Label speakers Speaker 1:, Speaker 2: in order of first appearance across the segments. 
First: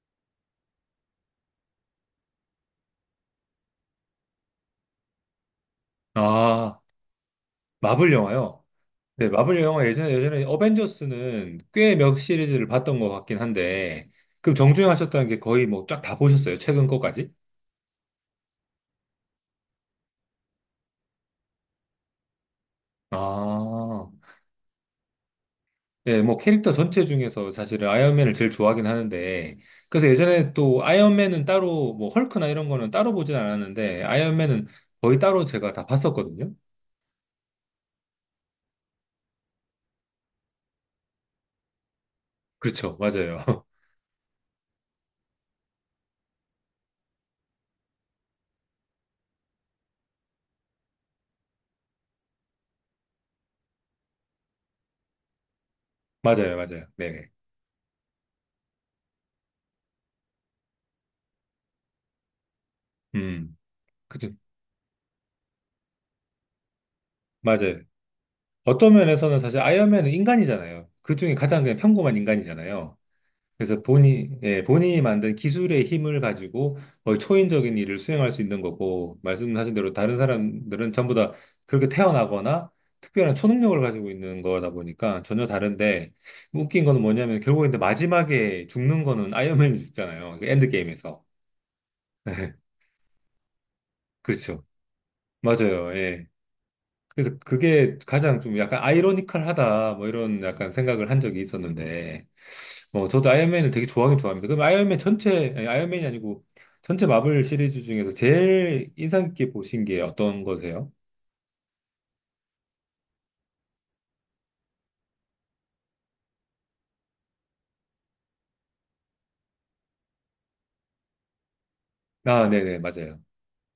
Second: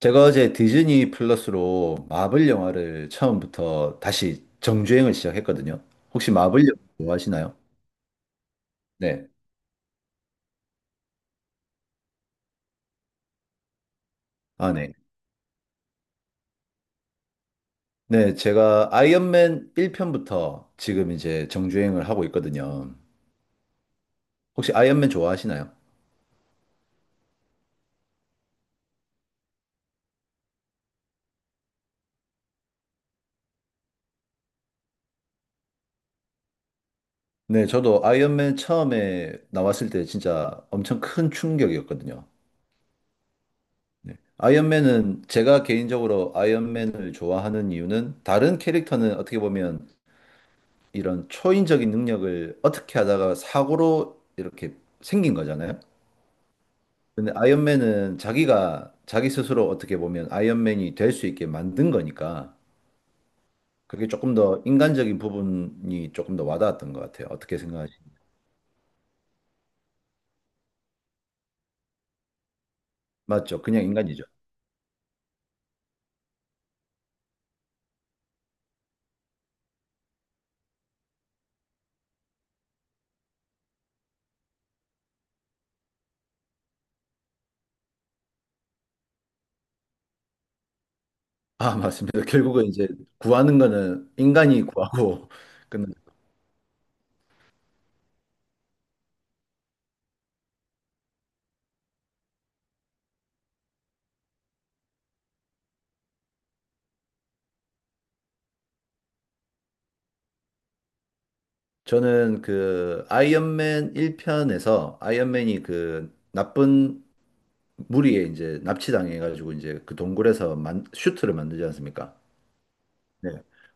Speaker 1: 제가 어제 디즈니 플러스로 마블 영화를 처음부터 다시 정주행을 시작했거든요. 혹시 마블 영화
Speaker 2: 아,
Speaker 1: 좋아하시나요?
Speaker 2: 마블 영화요?
Speaker 1: 네.
Speaker 2: 네, 마블 영화 예전에 어벤져스는 꽤 몇 시리즈를 봤던 것 같긴 한데, 그럼
Speaker 1: 아,
Speaker 2: 정주행
Speaker 1: 네.
Speaker 2: 하셨다는 게 거의 뭐 쫙 다 보셨어요? 최근 거까지?
Speaker 1: 네, 제가 아이언맨 1편부터 지금 이제 정주행을 하고 있거든요.
Speaker 2: 아,
Speaker 1: 혹시 아이언맨 좋아하시나요?
Speaker 2: 예, 뭐 캐릭터 전체 중에서 사실은 아이언맨을 제일 좋아하긴 하는데, 그래서 예전에 또 아이언맨은 따로, 뭐 헐크나 이런 거는 따로 보진 않았는데, 아이언맨은 거의 따로 제가 다 봤었거든요?
Speaker 1: 네, 저도 아이언맨 처음에 나왔을 때 진짜 엄청 큰 충격이었거든요.
Speaker 2: 그렇죠, 맞아요.
Speaker 1: 아이언맨은 제가 개인적으로 아이언맨을 좋아하는 이유는, 다른 캐릭터는 어떻게 보면 이런 초인적인 능력을 어떻게 하다가 사고로 이렇게 생긴 거잖아요.
Speaker 2: 맞아요, 맞아요. 네네.
Speaker 1: 근데 아이언맨은 자기가 자기 스스로 어떻게 보면 아이언맨이 될 수 있게 만든 거니까,
Speaker 2: 음,
Speaker 1: 그게
Speaker 2: 그죠.
Speaker 1: 조금 더 인간적인 부분이 조금 더 와닿았던 것 같아요. 어떻게
Speaker 2: 맞아요.
Speaker 1: 생각하시나요?
Speaker 2: 어떤 면에서는 사실 아이언맨은 인간이잖아요. 그중에 가장 그냥 평범한 인간이잖아요.
Speaker 1: 맞죠?
Speaker 2: 그래서
Speaker 1: 그냥 인간이죠.
Speaker 2: 본인, 예, 본인이 만든 기술의 힘을 가지고 거의 초인적인 일을 수행할 수 있는 거고, 말씀하신 대로 다른 사람들은 전부 다 그렇게 태어나거나 특별한 초능력을 가지고 있는 거다 보니까 전혀 다른데, 웃긴 거는 뭐냐면 결국에 마지막에 죽는 거는 아이언맨이 죽잖아요. 그 엔드게임에서.
Speaker 1: 아, 맞습니다. 결국은 이제 구하는 거는 인간이
Speaker 2: 그렇죠.
Speaker 1: 구하고 끝나.
Speaker 2: 맞아요. 예. 그래서 그게 가장 좀 약간 아이러니컬하다 뭐 이런 약간 생각을 한 적이 있었는데 뭐 저도 아이언맨을 되게 좋아하긴 좋아합니다. 그럼 아이언맨 전체 아니, 아이언맨이 아니고 전체 마블 시리즈 중에서 제일 인상 깊게 보신 게 어떤 거세요?
Speaker 1: 저는 그 아이언맨 1편에서 아이언맨이 그 나쁜 무리에 이제 납치당해가지고 이제 그 동굴에서 슈트를 만들지 않습니까?
Speaker 2: 아, 네네, 맞아요.
Speaker 1: 네.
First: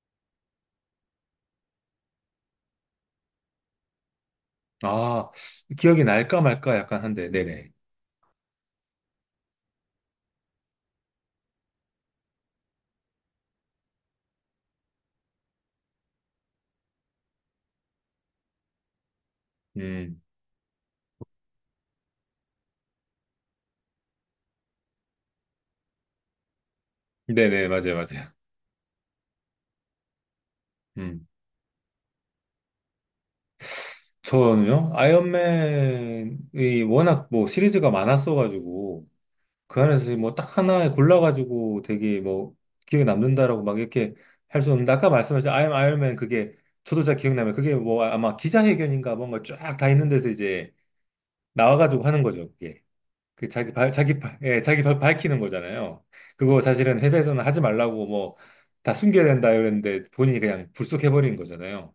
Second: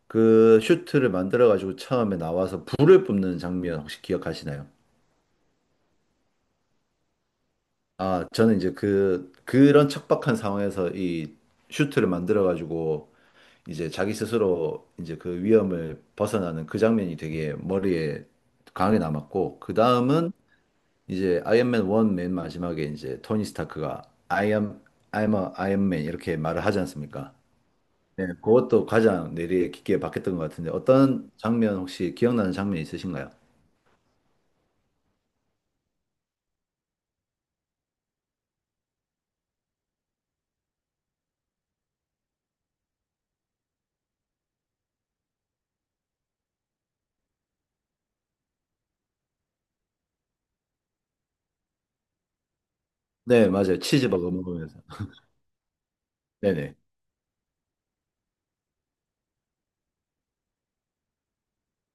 Speaker 1: 그 슈트를 만들어가지고 처음에 나와서 불을 뿜는 장면 혹시 기억하시나요?
Speaker 2: 아, 기억이 날까 말까 약간 한데, 네네.
Speaker 1: 아, 저는 이제 그런 척박한 상황에서 이 슈트를 만들어가지고 이제 자기 스스로 이제 그 위험을 벗어나는 그 장면이 되게 머리에 강하게 남았고, 그
Speaker 2: 음,
Speaker 1: 다음은 이제 아이언맨 1 맨 마지막에 이제 토니 스타크가 I am, I'm a Iron Man 이렇게 말을 하지 않습니까?
Speaker 2: 네네, 맞아요,
Speaker 1: 네,
Speaker 2: 맞아요.
Speaker 1: 그것도 가장 내리에 깊게 박혔던 것 같은데,
Speaker 2: 음,
Speaker 1: 어떤 장면 혹시 기억나는 장면 있으신가요?
Speaker 2: 저는요, 아이언맨이 워낙 뭐 시리즈가 많았어가지고, 그 안에서 뭐 딱 하나 골라가지고 되게 뭐 기억에 남는다라고 막 이렇게 할 수 없는데 아까 말씀하신 아이엠 아이언맨 그게 저도 잘 기억나면 그게 뭐 아마 기자회견인가 뭔가 쫙 다 있는 데서 이제 나와가지고 하는 거죠 그게
Speaker 1: 네,
Speaker 2: 그 자기
Speaker 1: 맞아요.
Speaker 2: 발 자기
Speaker 1: 치즈버거
Speaker 2: 발 예,
Speaker 1: 먹으면서.
Speaker 2: 자기 발 밝히는 거잖아요. 그거
Speaker 1: 네네.
Speaker 2: 사실은 회사에서는 하지 말라고 뭐 다 숨겨야 된다 이랬는데 본인이 그냥 불쑥해버린 거잖아요.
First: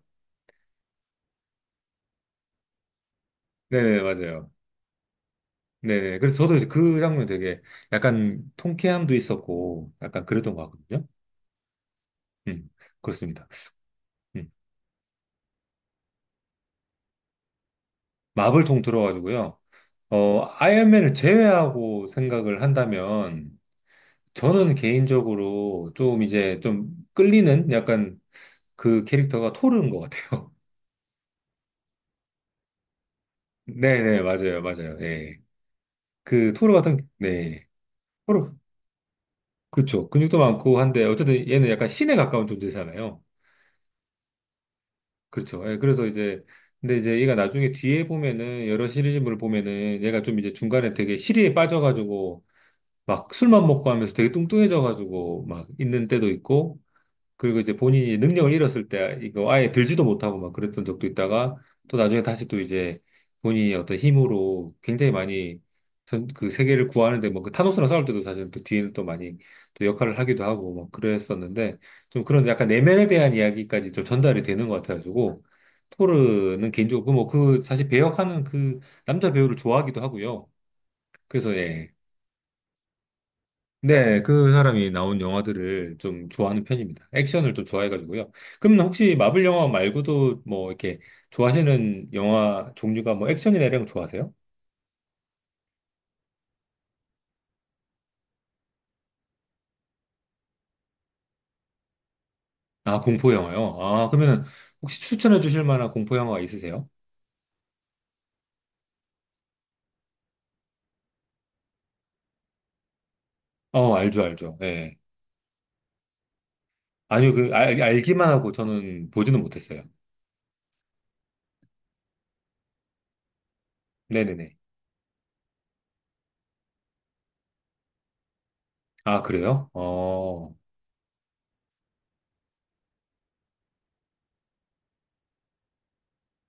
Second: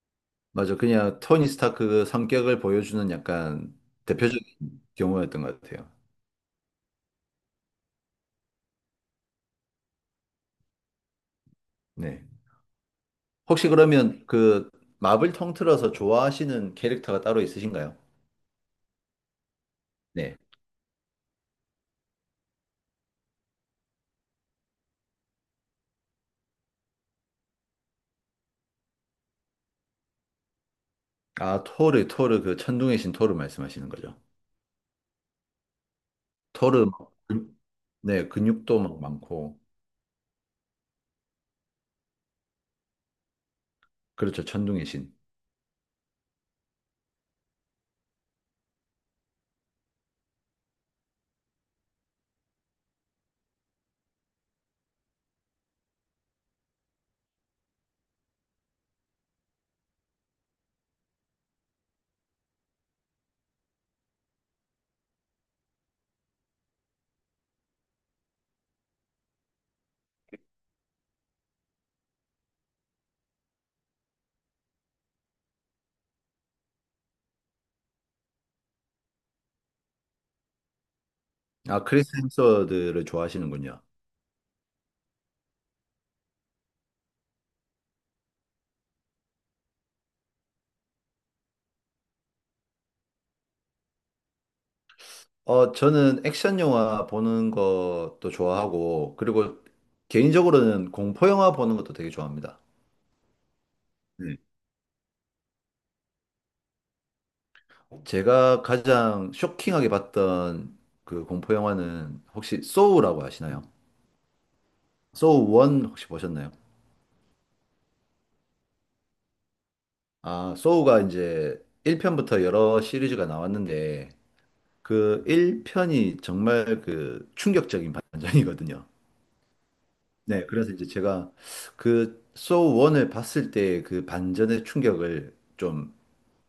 Speaker 1: 맞아. 그냥 토니 스타크 그 성격을 보여주는 약간
Speaker 2: 네네,
Speaker 1: 대표적인
Speaker 2: 맞아요.
Speaker 1: 경우였던 것 같아요.
Speaker 2: 네네, 그래서 저도 이제 그 장면 되게 약간 통쾌함도 있었고 약간 그랬던 것 같거든요.
Speaker 1: 네.
Speaker 2: 음, 그렇습니다.
Speaker 1: 혹시 그러면
Speaker 2: 음.
Speaker 1: 그 마블 통틀어서 좋아하시는 캐릭터가 따로 있으신가요?
Speaker 2: 마블 통틀어 가지고요.
Speaker 1: 네.
Speaker 2: 어, 아이언맨을 제외하고 생각을 한다면 저는 개인적으로 좀 이제 좀 끌리는 약간 그 캐릭터가 토르인 것 같아요.
Speaker 1: 아, 토르, 토르, 그 천둥의 신 토르 말씀하시는 거죠.
Speaker 2: 네네, 맞아요, 맞아요. 예. 그 토르
Speaker 1: 토르,
Speaker 2: 같은, 네.
Speaker 1: 네,
Speaker 2: 토르,
Speaker 1: 근육도 막 많고.
Speaker 2: 그렇죠. 근육도 많고 한데 어쨌든 얘는 약간 신에 가까운 존재잖아요.
Speaker 1: 그렇죠. 천둥의 신.
Speaker 2: 그렇죠. 예, 그래서 이제 근데 이제 얘가 나중에 뒤에 보면은 여러 시리즈물을 보면은 얘가 좀 이제 중간에 되게 시리에 빠져가지고 막 술만 먹고 하면서 되게 뚱뚱해져가지고 막 있는 때도 있고, 그리고 이제 본인이 능력을 잃었을 때 이거 아예 들지도 못하고 막 그랬던 적도 있다가 또 나중에 다시 또 이제 본인이 어떤 힘으로 굉장히 많이 그 세계를 구하는데 뭐그 타노스랑 싸울 때도 사실 또 뒤에는 또 많이 또 역할을 하기도 하고 막 그랬었는데 좀 그런 약간 내면에 대한 이야기까지 좀 전달이 되는 것 같아가지고 토르는 개인적으로 뭐그 사실 배역하는 그 남자 배우를 좋아하기도 하고요. 그래서
Speaker 1: 아,
Speaker 2: 예.
Speaker 1: 크리스 햄스워드를 좋아하시는군요.
Speaker 2: 네, 그 사람이 나온 영화들을 좀 좋아하는 편입니다. 액션을 좀 좋아해가지고요. 그럼 혹시 마블 영화 말고도 뭐 이렇게 좋아하시는 영화 종류가 뭐 액션이나 이런 거 좋아하세요?
Speaker 1: 어, 저는 액션 영화 보는 것도 좋아하고, 그리고 개인적으로는 공포 영화 보는 것도 되게 좋아합니다.
Speaker 2: 아, 공포 영화요? 아,
Speaker 1: 음.
Speaker 2: 그러면 혹시 추천해 주실 만한 공포 영화가 있으세요?
Speaker 1: 제가 가장 쇼킹하게 봤던 그 공포 영화는 혹시 소우라고 아시나요?
Speaker 2: 어, 알죠, 알죠. 예.
Speaker 1: 소우 1 혹시 보셨나요?
Speaker 2: 아니요, 그, 알기만 하고 저는 보지는 못했어요.
Speaker 1: 아, 소우가 이제 1편부터 여러 시리즈가 나왔는데,
Speaker 2: 네네네.
Speaker 1: 그 1편이 정말 그 충격적인 반전이거든요.
Speaker 2: 아, 그래요?
Speaker 1: 네,
Speaker 2: 어,
Speaker 1: 그래서 이제 제가 그 소우 1을 봤을 때 그 반전의 충격을 좀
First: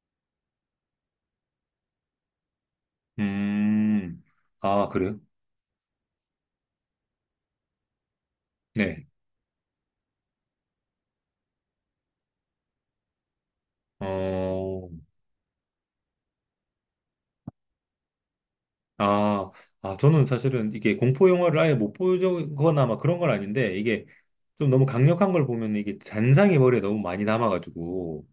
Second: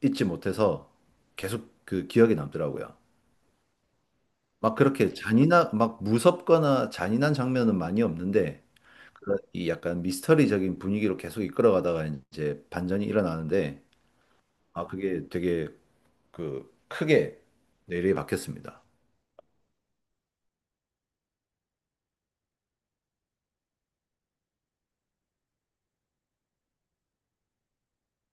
Speaker 1: 잊지 못해서 계속 그 기억에 남더라고요.
Speaker 2: 음,
Speaker 1: 막
Speaker 2: 아,
Speaker 1: 그렇게
Speaker 2: 그래요?
Speaker 1: 막 무섭거나 잔인한 장면은 많이 없는데,
Speaker 2: 네.
Speaker 1: 그런 이 약간 미스터리적인 분위기로 계속 이끌어가다가 이제 반전이 일어나는데, 아,
Speaker 2: 어,
Speaker 1: 그게 되게 그 크게 내리에 박혔습니다.
Speaker 2: 아, 아, 저는 사실은 이게 공포 영화를 아예 못 보거나 막 그런 건 아닌데, 이게 좀 너무 강력한 걸 보면 이게 잔상이 머리에 너무 많이 남아가지고,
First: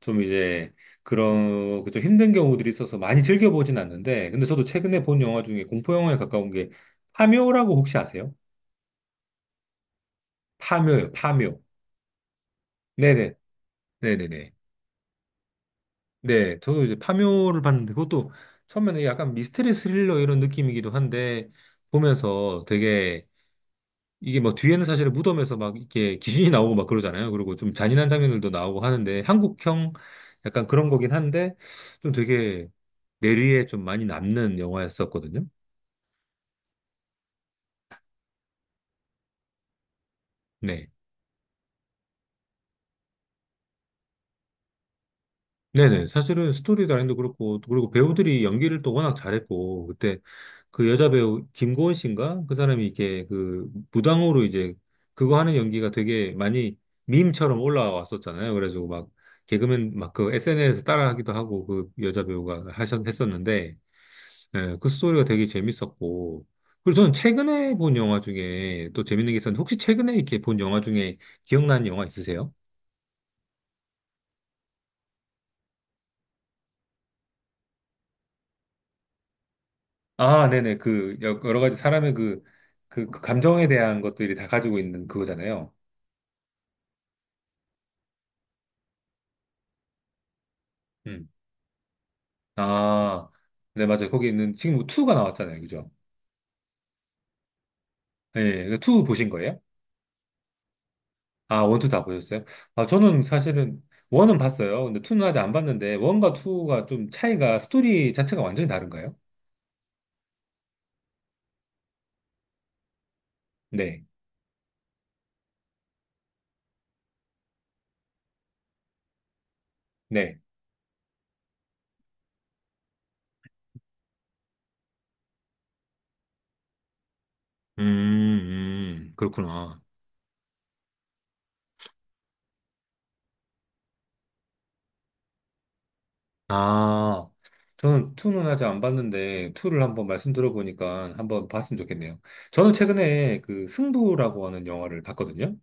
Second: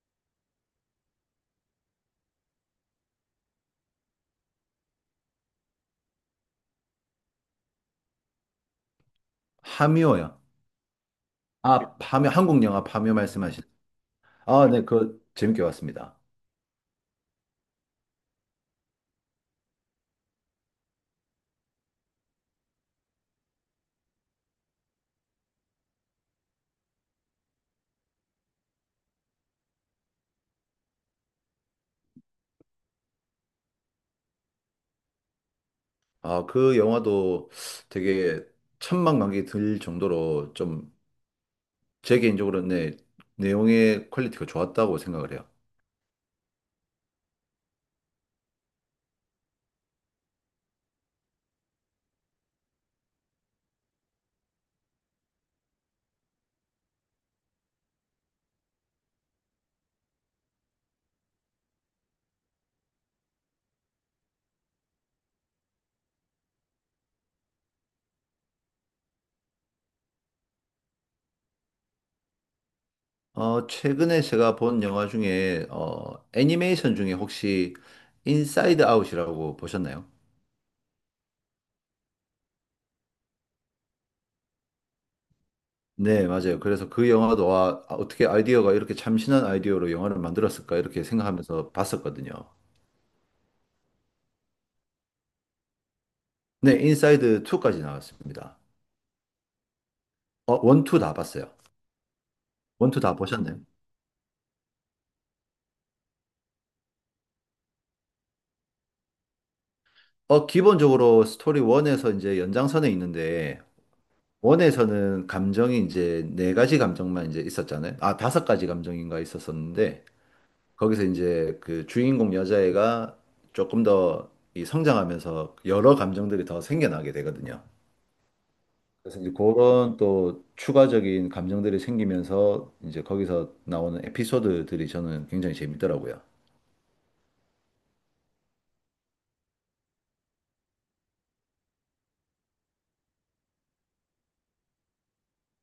Speaker 2: 좀 이제 그런, 그좀 힘든 경우들이 있어서 많이 즐겨보진 않는데, 근데 저도 최근에 본 영화 중에 공포 영화에 가까운 게 파묘라고 혹시 아세요?
Speaker 1: 파묘요.
Speaker 2: 파묘요, 파묘.
Speaker 1: 아, 파묘, 한국 영화 파묘
Speaker 2: 네네,
Speaker 1: 말씀하신.
Speaker 2: 네네네.
Speaker 1: 아, 네, 그 재밌게 봤습니다.
Speaker 2: 네, 저도 이제 파묘를 봤는데, 그것도 처음에는 약간 미스터리 스릴러 이런 느낌이기도 한데, 보면서 되게 이게 뭐 뒤에는 사실은 무덤에서 막 이렇게 귀신이 나오고 막 그러잖아요. 그리고 좀 잔인한 장면들도 나오고 하는데 한국형 약간 그런 거긴 한데 좀 되게 뇌리에 좀 많이 남는 영화였었거든요.
Speaker 1: 아, 그 영화도 되게 천만관계 들 정도로
Speaker 2: 네.
Speaker 1: 좀, 제 개인적으로는, 네, 내용의 퀄리티가 좋았다고 생각을 해요.
Speaker 2: 네네. 사실은 스토리 라인도 그렇고, 또 그리고 배우들이 연기를 또 워낙 잘했고, 그때 그 여자 배우 김고은 씨인가? 그 사람이 이렇게 그 무당으로 이제 그거 하는 연기가 되게 많이 밈처럼 올라왔었잖아요. 그래가지고 막 개그맨 막 그 SNS에서 따라하기도 하고 그 여자 배우가 했었는데, 예, 그 스토리가 되게 재밌었고, 그리고 저는 최근에 본 영화 중에 또 재밌는 게 있었는데, 혹시 최근에 이렇게 본 영화 중에 기억나는 영화 있으세요?
Speaker 1: 어, 최근에 제가 본 영화 중에, 어, 애니메이션 중에 혹시 인사이드 아웃이라고 보셨나요?
Speaker 2: 아, 네네. 그, 여러 가지 사람의 그, 그, 그 감정에 대한 것들이 다 가지고 있는 그거잖아요.
Speaker 1: 네, 맞아요. 그래서 그 영화도, 와, 아, 어떻게 아이디어가 이렇게 참신한 아이디어로 영화를 만들었을까 이렇게
Speaker 2: 음.
Speaker 1: 생각하면서 봤었거든요.
Speaker 2: 아, 네, 맞아요. 거기 있는, 지금 2가 나왔잖아요. 그죠?
Speaker 1: 네, 인사이드 2까지 나왔습니다.
Speaker 2: 예, 네, 2 보신 거예요?
Speaker 1: 어, 1, 2 다 봤어요.
Speaker 2: 아, 1, 2다 보셨어요? 아,
Speaker 1: 1, 2다
Speaker 2: 저는
Speaker 1: 보셨나요?
Speaker 2: 사실은 1은 봤어요. 근데 2는 아직 안 봤는데, 1과 2가 좀 차이가, 스토리 자체가 완전히 다른가요?
Speaker 1: 어, 기본적으로 스토리 1에서 이제 연장선에 있는데,
Speaker 2: 네,
Speaker 1: 원에서는 감정이 이제 네 가지 감정만 이제 있었잖아요. 아, 다섯 가지 감정인가 있었었는데,
Speaker 2: 네.
Speaker 1: 거기서 이제 그 주인공 여자애가 조금 더 이 성장하면서 여러 감정들이 더 생겨나게 되거든요.
Speaker 2: 음,
Speaker 1: 그래서 이제
Speaker 2: 그렇구나.
Speaker 1: 그런 또 추가적인 감정들이 생기면서 이제 거기서 나오는 에피소드들이 저는 굉장히 재밌더라고요.
Speaker 2: 아, 저는 투는 아직 안 봤는데, 투를 한번 말씀 들어보니까 한번 봤으면 좋겠네요. 저는 최근에 그 승부라고 하는 영화를 봤거든요.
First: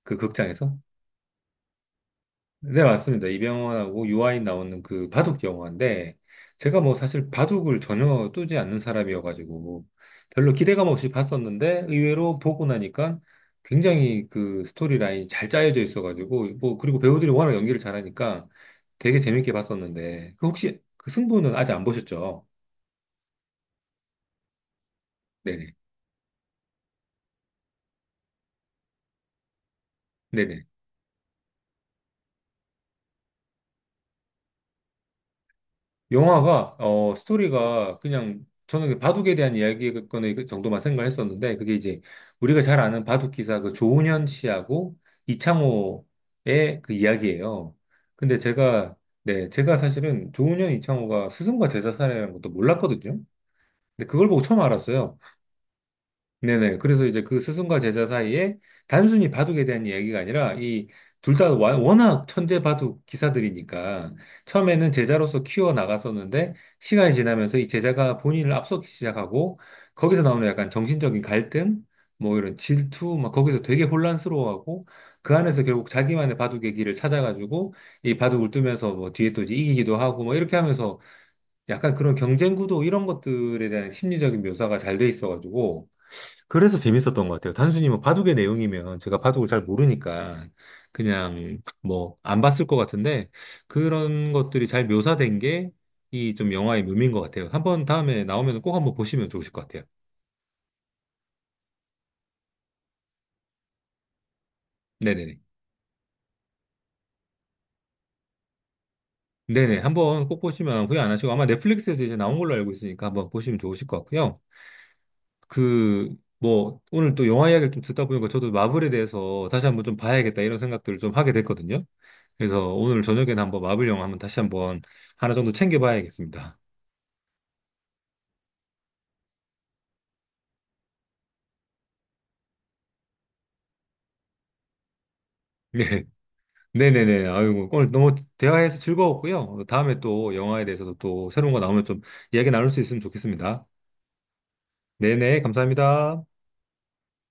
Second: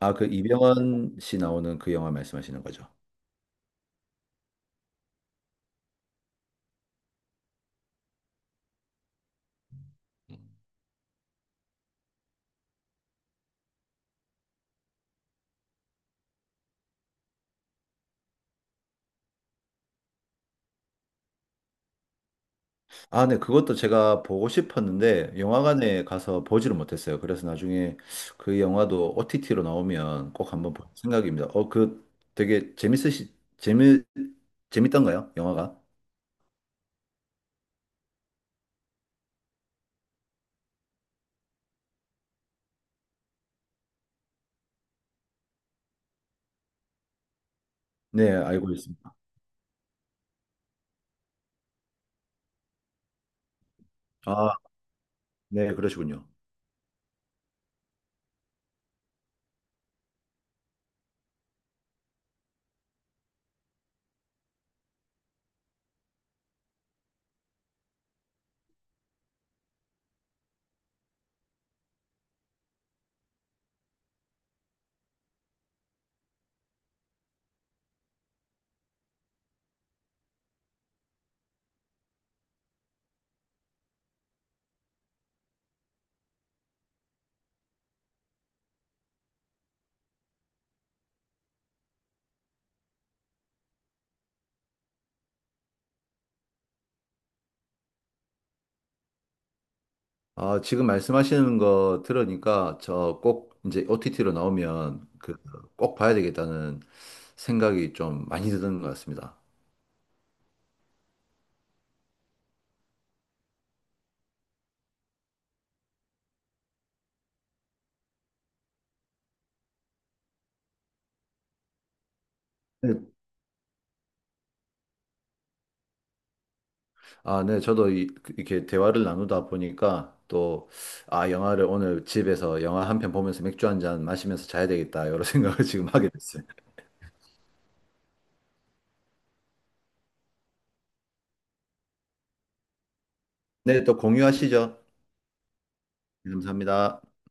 Speaker 1: 아,
Speaker 2: 그
Speaker 1: 그
Speaker 2: 극장에서.
Speaker 1: 이병헌 씨 나오는 그 영화 말씀하시는
Speaker 2: 네,
Speaker 1: 거죠?
Speaker 2: 맞습니다. 이병헌하고 유아인 나오는 그 바둑 영화인데, 제가 뭐 사실 바둑을 전혀 뜨지 않는 사람이어가지고, 별로 기대감 없이 봤었는데, 의외로 보고 나니까 굉장히 그 스토리 라인이 잘 짜여져 있어가지고, 뭐, 그리고 배우들이 워낙 연기를 잘하니까 되게 재밌게 봤었는데, 그 혹시 그 승부는 아직 안 보셨죠?
Speaker 1: 아, 네, 그것도 제가 보고 싶었는데
Speaker 2: 네네.
Speaker 1: 영화관에 가서 보지를 못했어요. 그래서 나중에 그 영화도 OTT로 나오면 꼭
Speaker 2: 네네.
Speaker 1: 한번 볼 생각입니다. 어, 그 되게 재밌으시 재미 재밌던가요? 영화가?
Speaker 2: 영화가 어 스토리가 그냥 저는 그 바둑에 대한 이야기거의그 정도만 생각했었는데 그게 이제 우리가 잘 아는 바둑 기사 그 조훈현 씨하고 이창호의 그 이야기예요.
Speaker 1: 네,
Speaker 2: 근데
Speaker 1: 알고
Speaker 2: 제가
Speaker 1: 있습니다.
Speaker 2: 네 제가 사실은 조훈현 이창호가 스승과 제자 사이라는 것도 몰랐거든요. 근데 그걸 보고
Speaker 1: 아,
Speaker 2: 처음 알았어요.
Speaker 1: 네, 그러시군요.
Speaker 2: 네네. 그래서 이제 그 스승과 제자 사이에 단순히 바둑에 대한 이야기가 아니라 이 둘 다 워낙 천재 바둑 기사들이니까 처음에는 제자로서 키워 나갔었는데 시간이 지나면서 이 제자가 본인을 앞서기 시작하고 거기서 나오는 약간 정신적인 갈등, 뭐 이런 질투, 막 거기서 되게 혼란스러워하고 그 안에서 결국 자기만의 바둑의 길을 찾아가지고 이 바둑을 두면서 뭐 뒤에 또 이제 이기기도 하고 뭐 이렇게 하면서 약간 그런 경쟁 구도 이런 것들에 대한 심리적인 묘사가 잘 돼 있어가지고 그래서 재밌었던 것 같아요. 단순히 뭐 바둑의 내용이면 제가 바둑을 잘 모르니까 그냥 뭐 안 봤을 것 같은데 그런 것들이 잘 묘사된 게 이 좀 영화의 묘미인 것 같아요. 한번 다음에 나오면 꼭 한번 보시면 좋으실 것 같아요.
Speaker 1: 아, 지금 말씀하시는 거 들으니까 저 꼭 이제 OTT로 나오면
Speaker 2: 네네네.
Speaker 1: 꼭 봐야 되겠다는 생각이 좀 많이 드는 것 같습니다.
Speaker 2: 네네. 한번 꼭 보시면 후회 안 하시고 아마 넷플릭스에서 이제 나온 걸로 알고 있으니까 한번 보시면 좋으실 것 같고요. 그, 뭐, 오늘 또 영화 이야기를 좀 듣다 보니까 저도 마블에 대해서 다시 한번 좀 봐야겠다 이런 생각들을 좀 하게 됐거든요. 그래서
Speaker 1: 네,
Speaker 2: 오늘 저녁에는 한번 마블 영화 한번 다시 한번 하나 정도 챙겨봐야겠습니다.
Speaker 1: 아, 네, 저도 이렇게 대화를 나누다 보니까 또, 아, 영화를 오늘 집에서 영화 한 편 보면서 맥주 한잔 마시면서 자야 되겠다, 이런 생각을 지금
Speaker 2: 네.
Speaker 1: 하게 됐어요.
Speaker 2: 네네네. 아이고, 오늘 너무 대화해서 즐거웠고요. 다음에 또 영화에 대해서도 또 새로운 거 나오면 좀 이야기 나눌 수 있으면 좋겠습니다.
Speaker 1: 네, 또 공유하시죠.
Speaker 2: 네네. 감사합니다.
Speaker 1: 감사합니다.